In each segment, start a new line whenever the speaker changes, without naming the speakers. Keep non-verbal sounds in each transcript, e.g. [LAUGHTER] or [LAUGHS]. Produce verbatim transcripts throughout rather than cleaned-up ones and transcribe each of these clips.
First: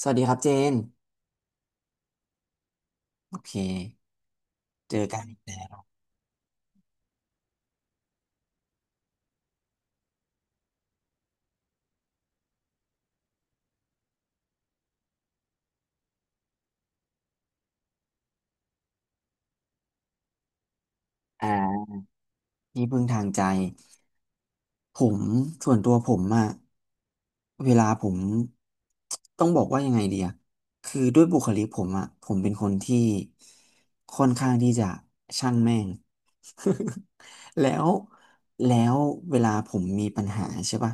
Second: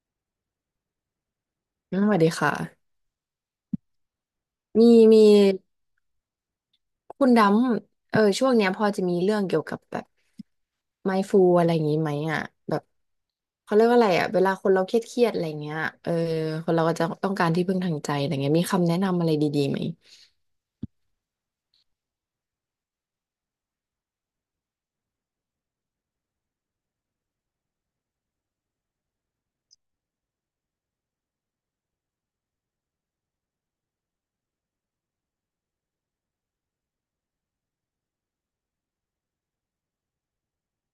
สวัสดีครับเจน
อืมสวัสดีค่ะ
โอเค
มี
เจอ
มี
กันอีกแล้ว
คุณดำเออช่วงเนี้ยพอจะมีเรื่องเกี่ยวกับแบบ mindful อะไรอย่างงี้ไหมอ่ะแบบเขาเรียกว่าอะไรอ่ะเวลาคนเราเครียดเครียดอะไรเงี้ยเออคนเราก็จะต้องการที่พึ่งทางใจอะไรเงี้ยมีคำแนะนำอะไรดีๆไหม
อ่าที่พึ่งทางใจ ผมส่วนตัวผมอะเวลาผมต้องบอกว่ายังไงดีอะคือด้วยบุคลิกผมอะผมเป็นคนที่ค่อนข้างที่จะช่างแม่ง [LAUGHS] แล้วแล้วเวลาผมมีปัญหาใช่ป่ะ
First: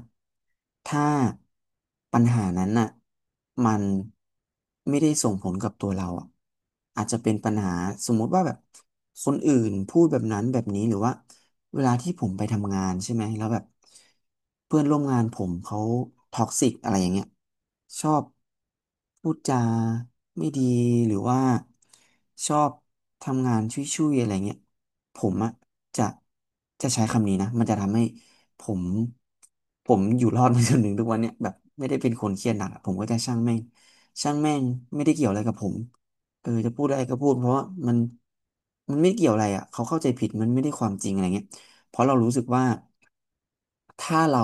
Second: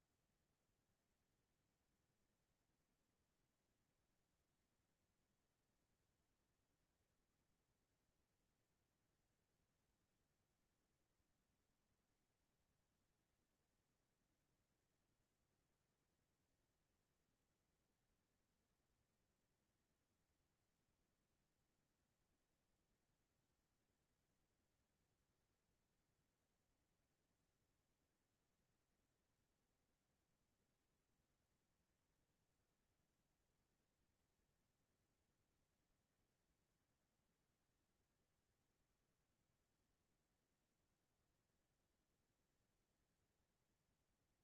ถ้าปัญหานั้นน่ะมันไม่ได้ส่งผลกับตัวเราอะอาจจะเป็นปัญหาสมมุติว่าแบบคนอื่นพูดแบบนั้นแบบนี้หรือว่า เวลาที่ผมไปทำงานใช่ไหมแล้วแบบเพื่อนร่วมงานผมเขาท็อกซิกอะไรอย่างเงี้ยชอบพูดจาไม่ดีหรือว่าชอบทำงานชุยๆอะไรเงี้ยผมอะจะจะใช้คำนี้นะมันจะทำให้ผมผมอยู่รอดมาจนถึงทุกวันเนี้ยแบบไม่ได้เป็นคนเครียดหนักอะผมก็จะช่างแม่งช่างแม่งไม่ได้เกี่ยวอะไรกับผมเออจะพูดอะไรก็พูดเพราะว่ามันมันไม่เกี่ยวอะไรอ่ะเขาเข้าใจผิดมันไม่ได้ความจริงอะไรเงี้ย เพราะเรารู้สึกว่าถ้าเรา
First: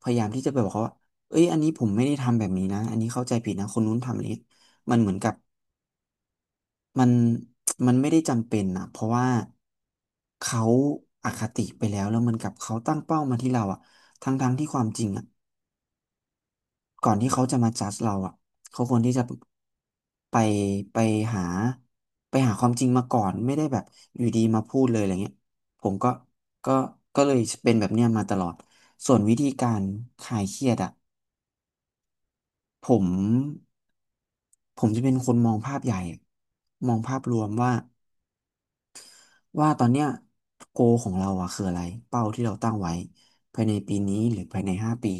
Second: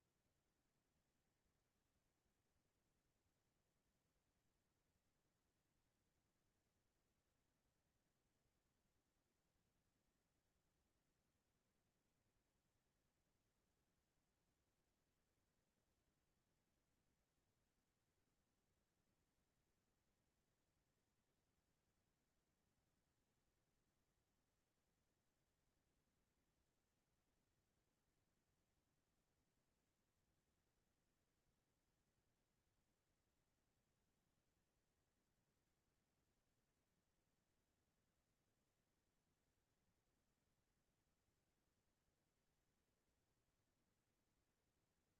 พยายามที่จะไปบอกเขาว่าเอ้ยอันนี้ผมไม่ได้ทำแบบนี้นะอันนี้เข้าใจผิดนะคนนู้นทำอันนี้มันเหมือนกับมันมันไม่ได้จำเป็นนะเพราะว่าเขาอคติไปแล้วแล้วเหมันกับเขาตั้งเป้ามาที่เราอะทั้งๆที่ความจริงอะ ก่อนที่เขาจะมาจัดเราอ่ะเขาควรที่จะไปไปหาไปหาความจริงมาก่อนไม่ได้แบบอยู่ดีมาพูดเลยอะไรเงี้ยผมก็ก็ก็เลยเป็นแบบเนี้ยมาตลอดส่วนวิธีการคลายเครียดอ่ะผมผมจะเป็นคนมองภาพใหญ่มองภาพรวมว่า ว่าตอนเนี้ยโกของเราอะคืออะไรเป้าที่เราตั้งไว้ภายในปีนี้หรือภายในห้าปี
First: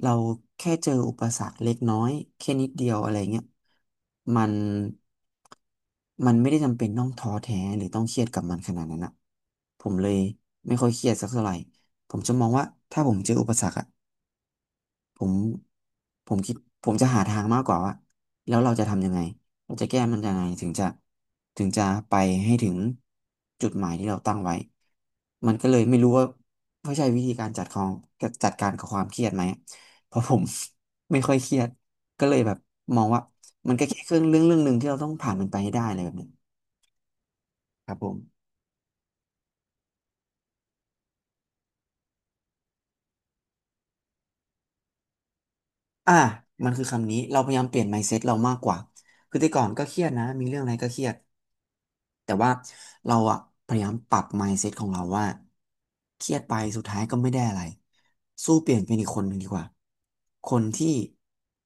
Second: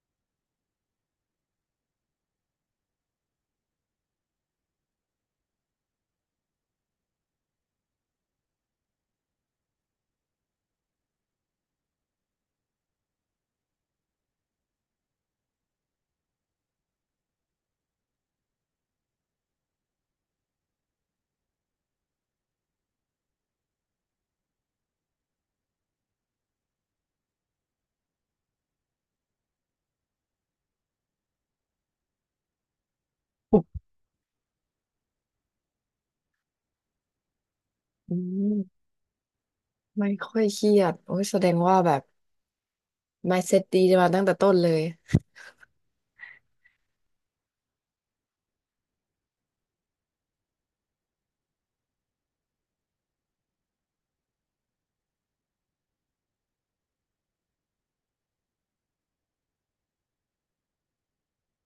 เราแค่เจออุปสรรคเล็กน้อยแค่นิดเดียวอะไรเงี้ยมันมันไม่ได้จำเป็นต้องท้อแท้หรือต้องเครียดกับมันขนาดนั้นอะผมเลยไม่ค่อยเครียดสักเท่าไหร่ผมจะมองว่าถ้าผมเจออุปสรรคอะ ผมผมคิดผมจะหาทางมากกว่าว่าแล้วเราจะทำยังไงเราจะแก้มันยังไงถึงจะถึงจะไปให้ถึงจุดหมายที่เราตั้งไว้มันก็เลยไม่รู้ว่าเขาใช้วิธีการจัดของจัดการกับความเครียดไหมเพราะผม [LAUGHS] ไม่ค่อยเครียดก็เลยแบบมองว่ามันก็แค่เครื่องเรื่องเรื่องหนึ่งที่เราต้องผ่านมันไปให้ได้อะไรแบบเนี้ยครับผ
อื
ม
มไม่ค่อยเครียดโอ้ยแสดงว่าแบบ mindset ดีมาตั้งแต่ต้นเลย
อ่ะมันคือคำนี้เราพยายามเปลี่ยน mindset เรามากกว่าคือแต่ก่อนก็เครียดนะมีเรื่องอะไรก็เครียด แต่ว่าเราอะพยายามปรับ mindset ของเราว่าเครียดไปสุดท้ายก็ไม่ได้อะไรสู้เปลี่ยนเป็นอีกคนหนึ่งดีกว่าคนที่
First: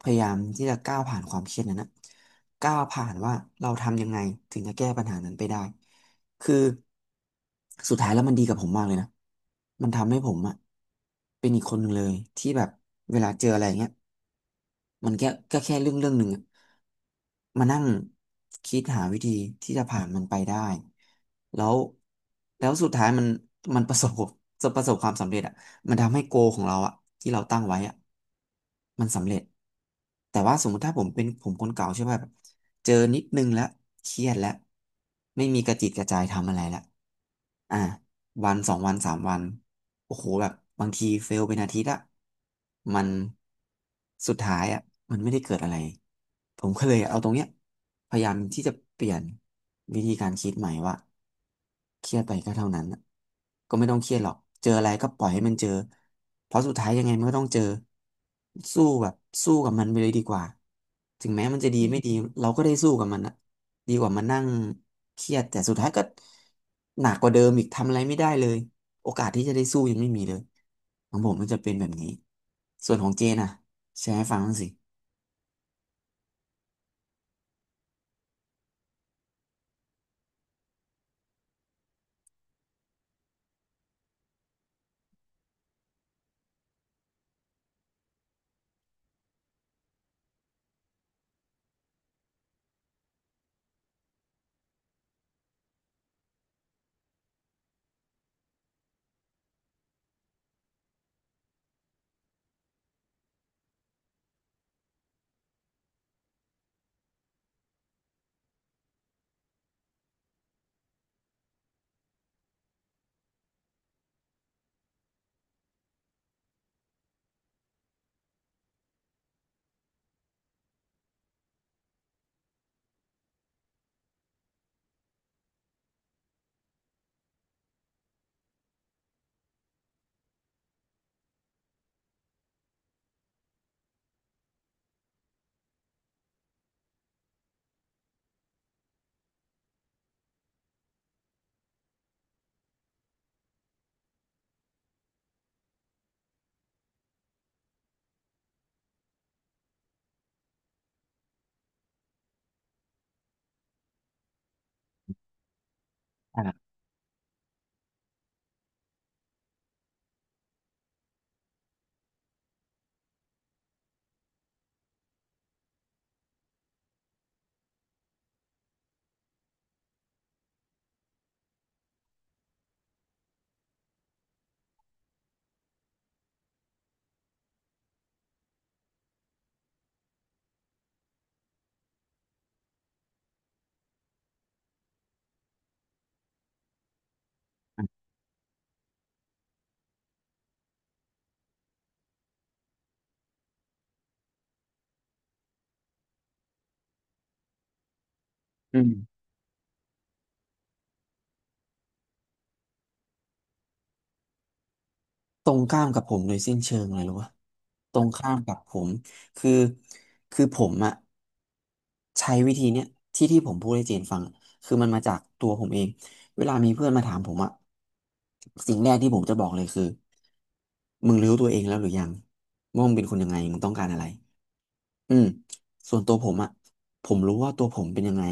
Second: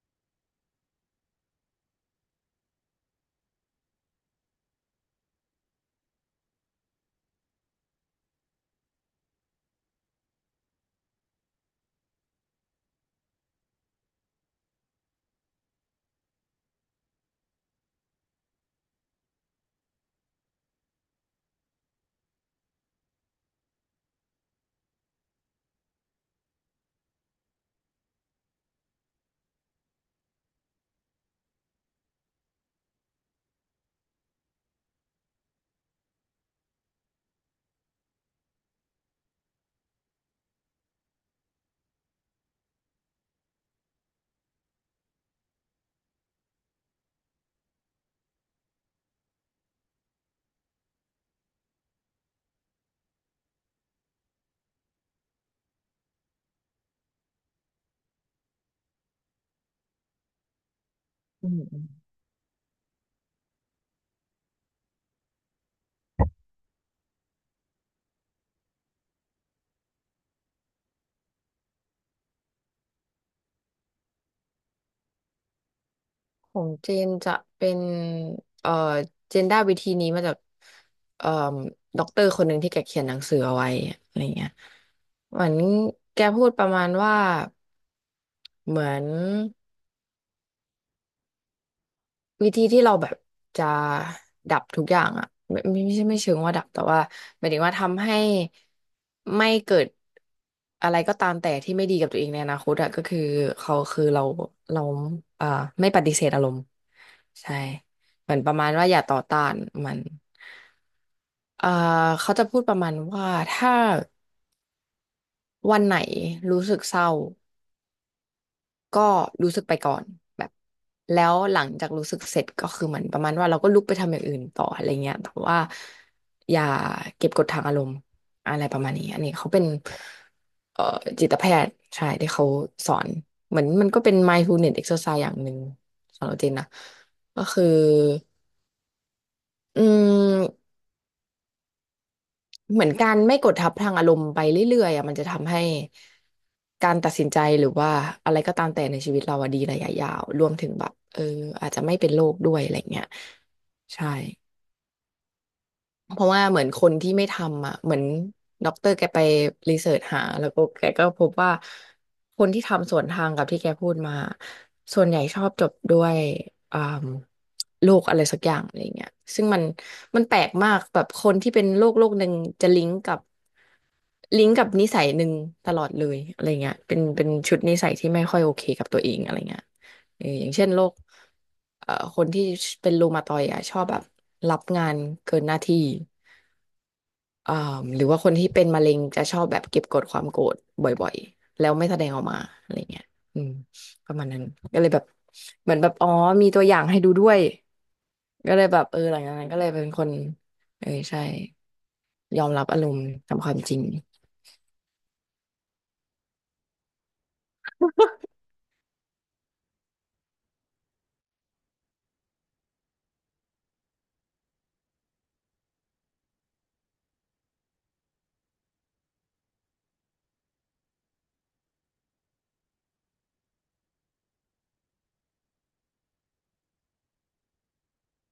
พยายามที่จะก้าวผ่านความเครียดนั้นนะก้าวผ่านว่าเราทำยังไงถึงจะแก้ปัญหานั้นไปได้คือสุดท้ายแล้วมันดีกับผมมากเลยนะมันทำให้ผมอะเป็นอีกคนหนึ่งเลยที่แบบเวลาเจออะไรอย่างเงี้ย มันแค่ก็แค่เรื่องเรื่องหนึ่งอะมานั่งคิดหาวิธีที่จะผ่านมันไปได้แล้วแล้วสุดท้ายมันมันประสบจะประสบความสำเร็จอ่ะมันทำให้โกของเราอ่ะที่เราตั้งไว้อ่ะมันสำเร็จแต่ว่าสมมติถ้าผมเป็นผมคนเก่าใช่ไหมแบบเจอนิดนึงแล้วเครียดแล้วไม่มีกระจิตกระใจทำอะไรแล้วอ่า วันสองวันสามวันโอ้โหแบบบางทีเฟลเป็นอาทิตย์อะมันสุดท้ายอะมันไม่ได้เกิดอะไรผมก็เลยเอาตรงเนี้ยพยายามที่จะเปลี่ยนวิธีการคิดใหม่ว่าเครียดไปก็เท่านั้นอะก็ไม่ต้องเครียดหรอกเจออะไรก็ปล่อยให้มันเจอเพราะสุดท้ายยังไงมันก็ต้องเจอสู้แบบสู้กับมันไปเลยดีกว่าถึงแม้
อื
มันจะดีไม่
ม
ดีเราก็ได้สู้กับมันอะ ดีกว่ามานั่งเครียดแต่สุดท้ายก็หนักกว่าเดิมอีกทำอะไรไม่ได้เลยโอกาสที่จะได้สู้ยังไม่มีเลยของผมมันจะเป็นแบบนี้ส่วนของเจนอ่ะแชร์ให้ฟังบ้างสิ
ของเจนจะเป็นเอ่อเจนได้วิธีนี้มาจากเอ่อด็อกเตอร์คนหนึ่งที่แกเขียนหนังสือเอาไว้อะไรเงี้ยเหมือนแกพูดประมาณว่าเหมือน วิธีที่เราแบบจะดับทุกอย่างอ่ะไม่ไม่ไม่ใช่ไม่เชิงว่าดับแต่ว่าหมายถึงว่าทำให้ไม่เกิดอะไรก็ตามแต่ที่ไม่ดีกับตัวเองในอนาคตอ่ะก็คือเขาคือเราเราเอ่อไม่ปฏิเสธอารมณ์ใช่เหมือนประมาณว่าอย่าต่อต้านมันเอ่อเขาจะพูดประมาณว่าถ้าวันไหนรู้สึกเศร้า ก็รู้สึกไปก่อนแบบแล้วหลังจากรู้สึกเสร็จก็คือเหมือนประมาณว่าเราก็ลุกไปทำอย่างอื่นต่ออะไรเงี้ยแต่ว่าอย่าเก็บกดทางอารมณ์อะไรประมาณนี้อันนี้เขาเป็นเอ่อจิตแพทย์ใช่ที่เขาสอนเหมือนมันก็เป็น mindfulness exercise อย่างหนึ่งสำหรับเจนนะก็คืออืม เหมือนการไม่กดทับพลังอารมณ์ไปเรื่อยๆอ่ะมันจะทำให้การตัดสินใจหรือว่าอะไรก็ตามแต่ในชีวิตเราอะดีระยะยาวรวมถึงแบบเอออาจจะไม่เป็นโรคด้วยอะไรเงี้ยใช่เพราะว่าเหมือ
อ่า
นคนที่ไม่ทำอ่ะเหมือนด็อกเตอร์แกไปรีเสิร์ชหาแล้วก็แกก็พบว่าคนที่ทำสวนทางกับที่แกพูดมาส่วนใหญ่ชอบจบด้วยอ่าโรคอะไรสักอย่างอะไรเงี้ยซึ่งมันมันแปลกมากแบบคนที่เป็นโรคโรคหนึ่งจะลิงก์กับ ลิงก์กับนิสัยหนึ่งตลอดเลยอะไรเงี้ยเป็นเป็นชุดนิสัยที่ไม่ค่อยโอเคกับตัวเองอะไรเงี้ยเอออย่างเช่นโรคเอ่อคนที่เป็นรูมาตอยด์อ่ะชอบแบบรับงานเกินหน้าที่อ่าหรือว่าคนที่เป็นมะเร็งจะชอบแบบเก็บกดความโกรธบ่อยๆแล้วไม่แสดงออกมาอะไรเงี้ยอืมประมาณนั้นก็เลยแบบเหมือนแบบอ๋อมีตัวอย่างให้ดูด้วยก็เลยแบ
อื
บเออห
ม
ลังจากนั้นก็เลยเป็นคนเออใช่ยอมรับอารมณ์ตามความจริง
ตรงข้ามกับผมโดยสิ้นเชิงเลยรู้ปะตรงข้ามกับผมคือคือผมอะ ใช้วิธีเนี้ยที่ที่ผมพูดให้เจนฟังอะคือมันมาจากตัวผมเองเวลามีเพื่อนมาถามผมอะสิ่งแรกที่ผมจะบอกเลยคือมึงรู้ตัวเองแล้วหรือยังว่ามึงเป็นคนยังไงมึงต้องการอะไรอืมส่วนตัวผมอะผมรู้ว่าตัวผมเป็นยังไง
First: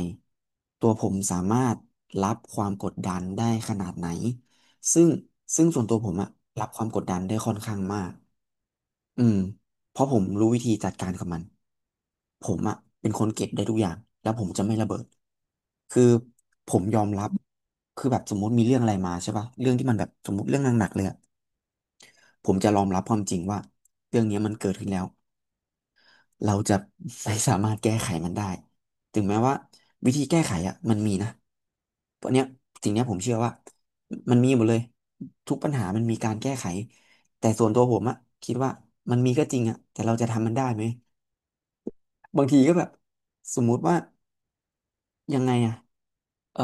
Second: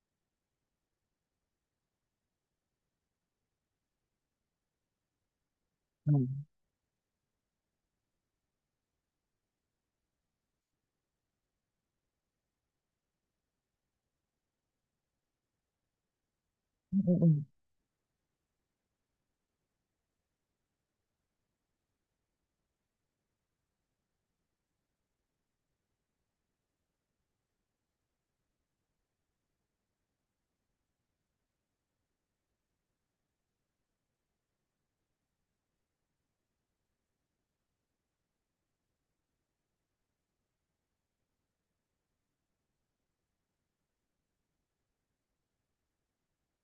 ตัวผมสามารถรับความกดดันได้ขนาดไหนซึ่งซึ่งส่วนตัวผ
อื
มอะ
ม
รับความกดดันได้ค่อนข้างมาก อืมเพราะผมรู้วิธีจัดการกับมันผมอะเป็นคนเก็บได้ทุกอย่างแล้วผมจะไม่ระเบิดคือผมย
อื
อม
ม
รั
อื
บ
ม
คือแบบสมมติมีเรื่องอะไรมาใช่ป่ะเรื่องที่มันแบบสมมติเรื่องหนักๆเลยอะผมจะยอมรับความจริงว่าเรื่องเนี้ยมันเกิดขึ้นแล้ว เราจะไม่สามารถแก้ไขมันได้ถึงแม้ว่าวิธีแก้ไขอ่ะมันมีนะเพราะเนี้ยสิ่งเนี้ยผมเชื่อว่ามันมีหมดเลยทุกปัญหามันมีการแก้ไขแต่ส่วนตัวผมอ่ะคิดว่ามันมีก็จริงอ่ะแต่เราจะทำมันได้ไหมบางทีก็แบบสมมุติว่ายังไงอ่ะเอ่อ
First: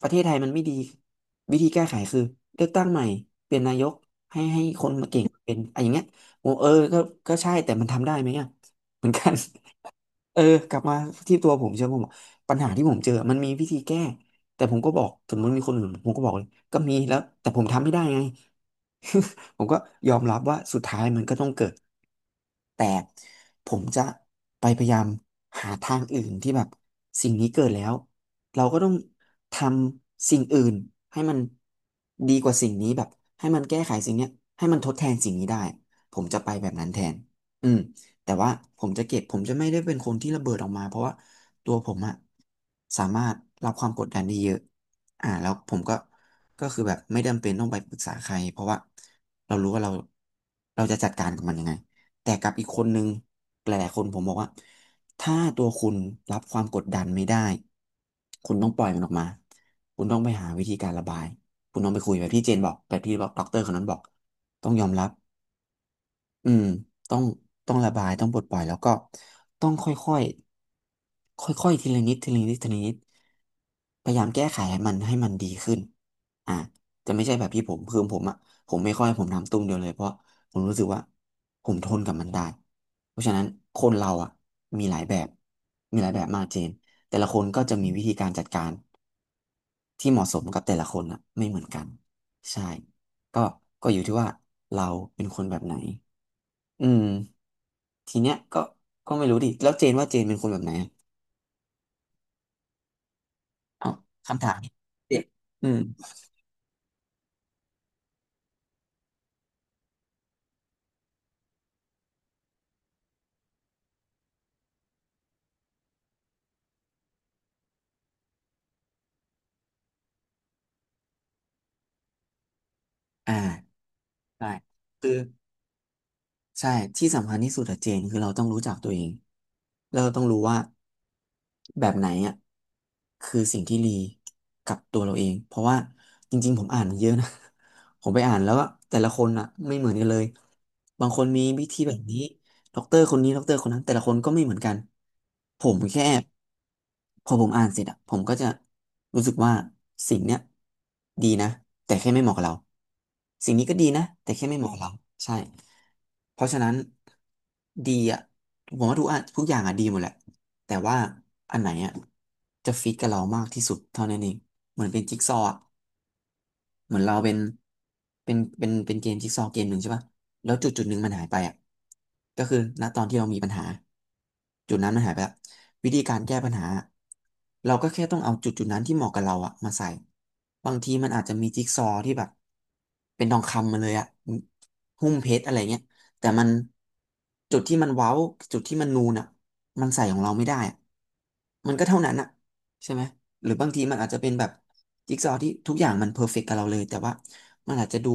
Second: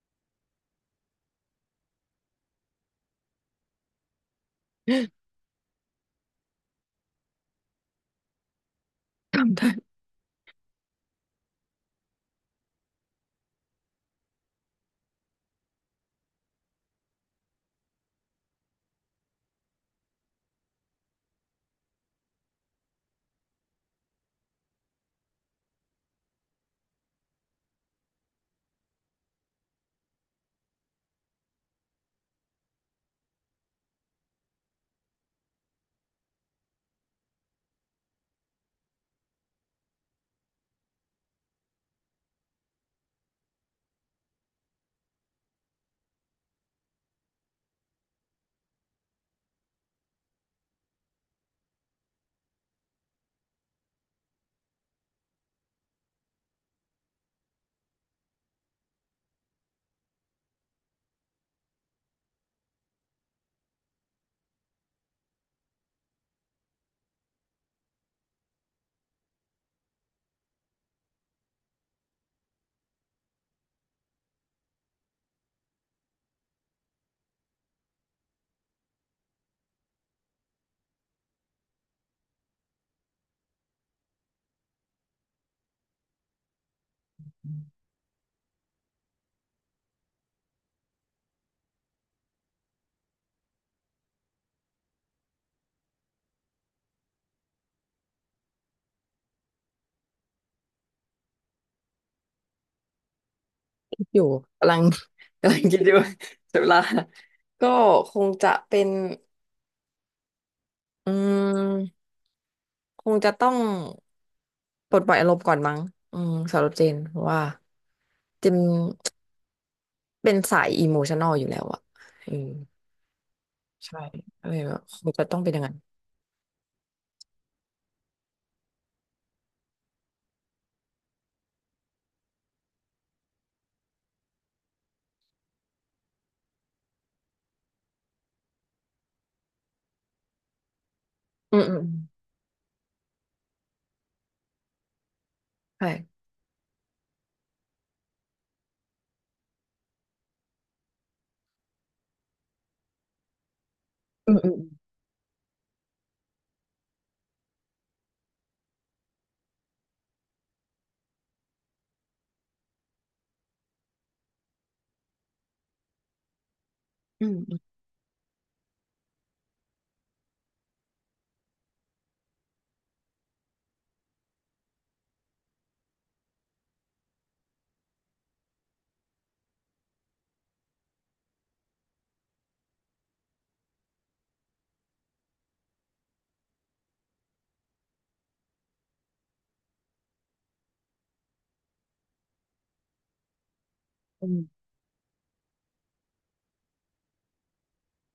ประเทศไทยมันไม่ดีวิธีแก้ไขคือเลือกตั้งใหม่เปลี่ยนนายกให้ให้คนมาเก่งเป็นอะไรอย่างเงี้ยโอ้เออก็ก็ใช่แต่มันทำได้ไหมอ่ะเหมือนกัน เออกลับมาที่ตัวผมเชื่อผมปัญหาที่ผมเจอมันมีวิธีแก้แต่ผมก็บอกถึงมันมีคนอื่นผมก็บอกเลยก็มีแล้วแต่ผมทำไม่ได้ไง [LAUGHS] ผมก็ยอมรับว่าสุดท้ายมันก็ต้องเกิดแต่ผมจะไปพยายามหาทางอื่นที่แบบสิ่งนี้เกิดแล้วเราก็ต้องทำสิ่งอื่นให้มันดีกว่าสิ่งนี้แบบให้มันแก้ไขสิ่งเนี้ยให้มันทดแทนสิ่งนี้ได้ผมจะไปแบบนั้นแทนอืม แต่ว่าผมจะเก็บผมจะไม่ได้เป็นคนที่ระเบิดออกมาเพราะว่าตัวผมอะสามารถรับความกดดันได้เยอะอ่าแล้วผมก็ก็คือแบบไม่จำเป็นต้องไปปรึกษาใครเพราะว่าเรารู้ว่าเราเราจะจัดการกับมันยังไงแต่กับอีกคนนึงหลายๆคนผมบอกว่าถ้าตัวคุณรับความกดดันไม่ได้คุณต้องปล่อยมันออกมาคุณต้องไปหาวิธีการระบายคุณต้องไปคุยแบบที่เจนบอกแบบที่ด็อกเตอร์คนนั้นบอกต้องยอมรับ อืมต้องต้องระบาย ต้องปลดปล่อยแล้วก็ต้องค่อยค่อยค่อยค่อยๆทีละนิดทีละนิดทีละนิดพยายามแก้ไขให้มันให้มันดีขึ้นอ่ะแต่ไม่ใช่แบบที่ผมคือผมอ่ะผมไม่ค่อยผมทำตุ้มเดียวเลยเพราะผมรู้สึกว่าผมทนกับมันได้เพราะฉะนั้นคนเราอ่ะมีหลายแบบมีหลายแบบมากเจนแต่ละคนก็จะมีวิธีการจัดการที่เหมาะสมกับแต่ละคนอ่ะไม่เหมือนกันใช่ก็ก็อยู่ที่ว่าเราเป็นคนแบบไหนอืม ทีเนี้ยก็ก็ไม่รู้ดิแล้วเจนว่าเจนเป็นคนแบบไหนอะเอา
อยู่
คำถามนี้
กำลัง
เด็ก
[LAUGHS] กำลัง
อื
คิ
ม
ดอยู่ [LAUGHS] เสียเวลา [LAUGHS] ก็คงจะเป็นอืมคงจะต้องปลดปล่อยอารมณ์ก่อนมั้งอืมสำหรับเจนเพราะว่าเจนเป็นสายอิโมชัน a ลอยู่แล้วอะอืม
อ่า
ใช่
ได้
อะไรแบบค
คื
ง
อ
จะต้องเป็นอย่างนั้น
ใช่ที่สำคัญที่สุดอะเจนคือเราต้องรู้จักตัวเองแล้วเราต้องรู้ว่าแบบไหนอะคือสิ่งที่ดีกับตัวเราเองเพราะว่าจริงๆผมอ่านมเยอะนะ [LAUGHS] ผมไปอ่านแล้วก็แต่ละคนอะไม่เหมือนกันเลยบางคนมี
อืม
วิ
อื
ธี
มอื
แบบ
ม
นี้ ด็อกเตอร์คนนี้ด็อกเตอร์คนนั้นแต่ละคนก็ไม่เหมือนกันผม
ใช่
แค่พอผมอ่านเสร็จอะผมก็จะรู้สึกว่าสิ่งเนี้ยดีนะแต่แค่ไม่เหมาะกับเราสิ่งนี้ก็ดีนะแต่
อืม
แค่
อื
ไม่
ม
เหมาะกับเราใช่เพราะฉะนั้นดีอะผมว่าทุกอะทุกอย่างอะดีหมดแหละแต่ว่าอันไหนอะจะฟิตกับเรามากที่สุดเท่านั้นเองเหมือนเป็นจิ๊กซอว์อะ เหมือนเรา
อื
เป็
ม
น
อืม
เป็นเป็นเป็นเกมจิ๊กซอว์เกมหนึ่งใช่ป่ะแล้วจุดจุดหนึ่งมันหายไปอ่ะก็คือณตอนที่เรามีปัญหาจุดนั้นมันหายไปละวิธีการแก้ปัญหาเราก็แค่ต้องเอาจุดจุดนั้นที่เหมาะกับเราอ่ะมาใส่บางทีมันอาจจะมีจิ๊กซอว์ที่แบบเป็นทองคำมาเลยอ่ะหุ้มเพชรอะไรเงี้ยแต่มันจุดที่มันเว้าจุดที่มันนูนอ่ะมันใส่ของเราไม่ได้อะมันก็เท่านั้นอ่ะใช่ไหม หรือบางทีมันอาจจะ
อื
เป็นแบบ
ม
จิ๊กซอว์ที่ทุกอย่างมันเพอร์เฟกต์กับเราเลยแต่ว่ามันอาจจะดู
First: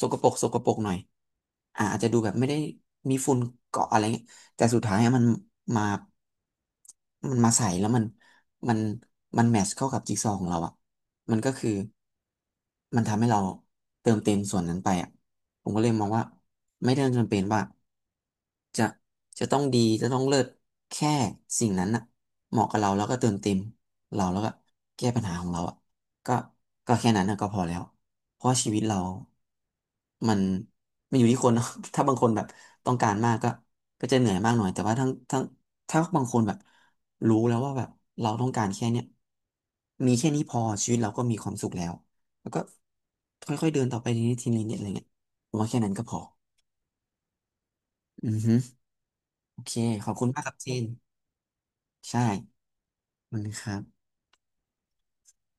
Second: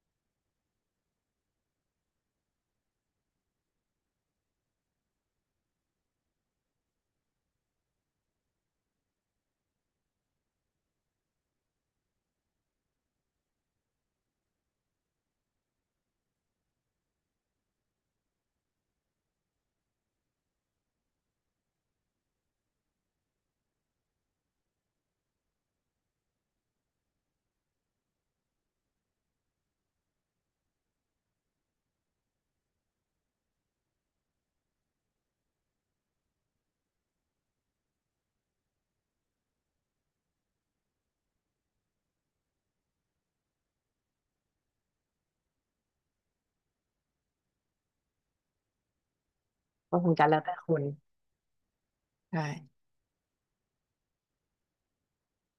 สกปรกสกปรกหน่อยอ่าอาจจะดูแบบไม่ได้มีฝุ่นเกาะอะไรเงี้ยแต่สุดท้ายอะมันมามันมาใส่แล้วมันมันมันแมทช์เข้ากับจิ๊กซอว์ของเราอ่ะมันก็คือมันทำให้เราเติมเต็มส่วนนั้นไปอ่ะผมก็เลยมองว่าไม่ได้จำเป็นว่า จะจะต้องดีจะต้องเลิศแค่สิ่งนั้นน่ะเหมาะกับเราแล้วก็เติมเต็มเราแล้วก็แก้ปัญหาของเราอ่ะก็ก็แค่นั้นน่ะก็พอแล้วเพราะชีวิตเรา มันมันอยู่ที่คนเนอะ [LAUGHS] ถ้าบางคนแบบต้องการมากก็ก็จะเหนื่อยมากหน่อยแต่ว่าทั้งทั้งถ้าบางคนแบบรู้แล้วว่าแบบเราต้องการแค่เนี้ยมีแค่นี้พอชีวิตเราก็มีความสุขแล้วแล้วก็ค่อยๆเดินต่อไปทีนี้ทีนี้เนี่ยอะไรเงี้ยผมว่าแค่นั้นก็พออือฮึ โอเค
ก็
ข
ค
อ
ง
บคุ
จะ
ณ
แล้
มาก
ว
ครั
แต่
บเจ
คน
นใช่
ใช่
มันครับ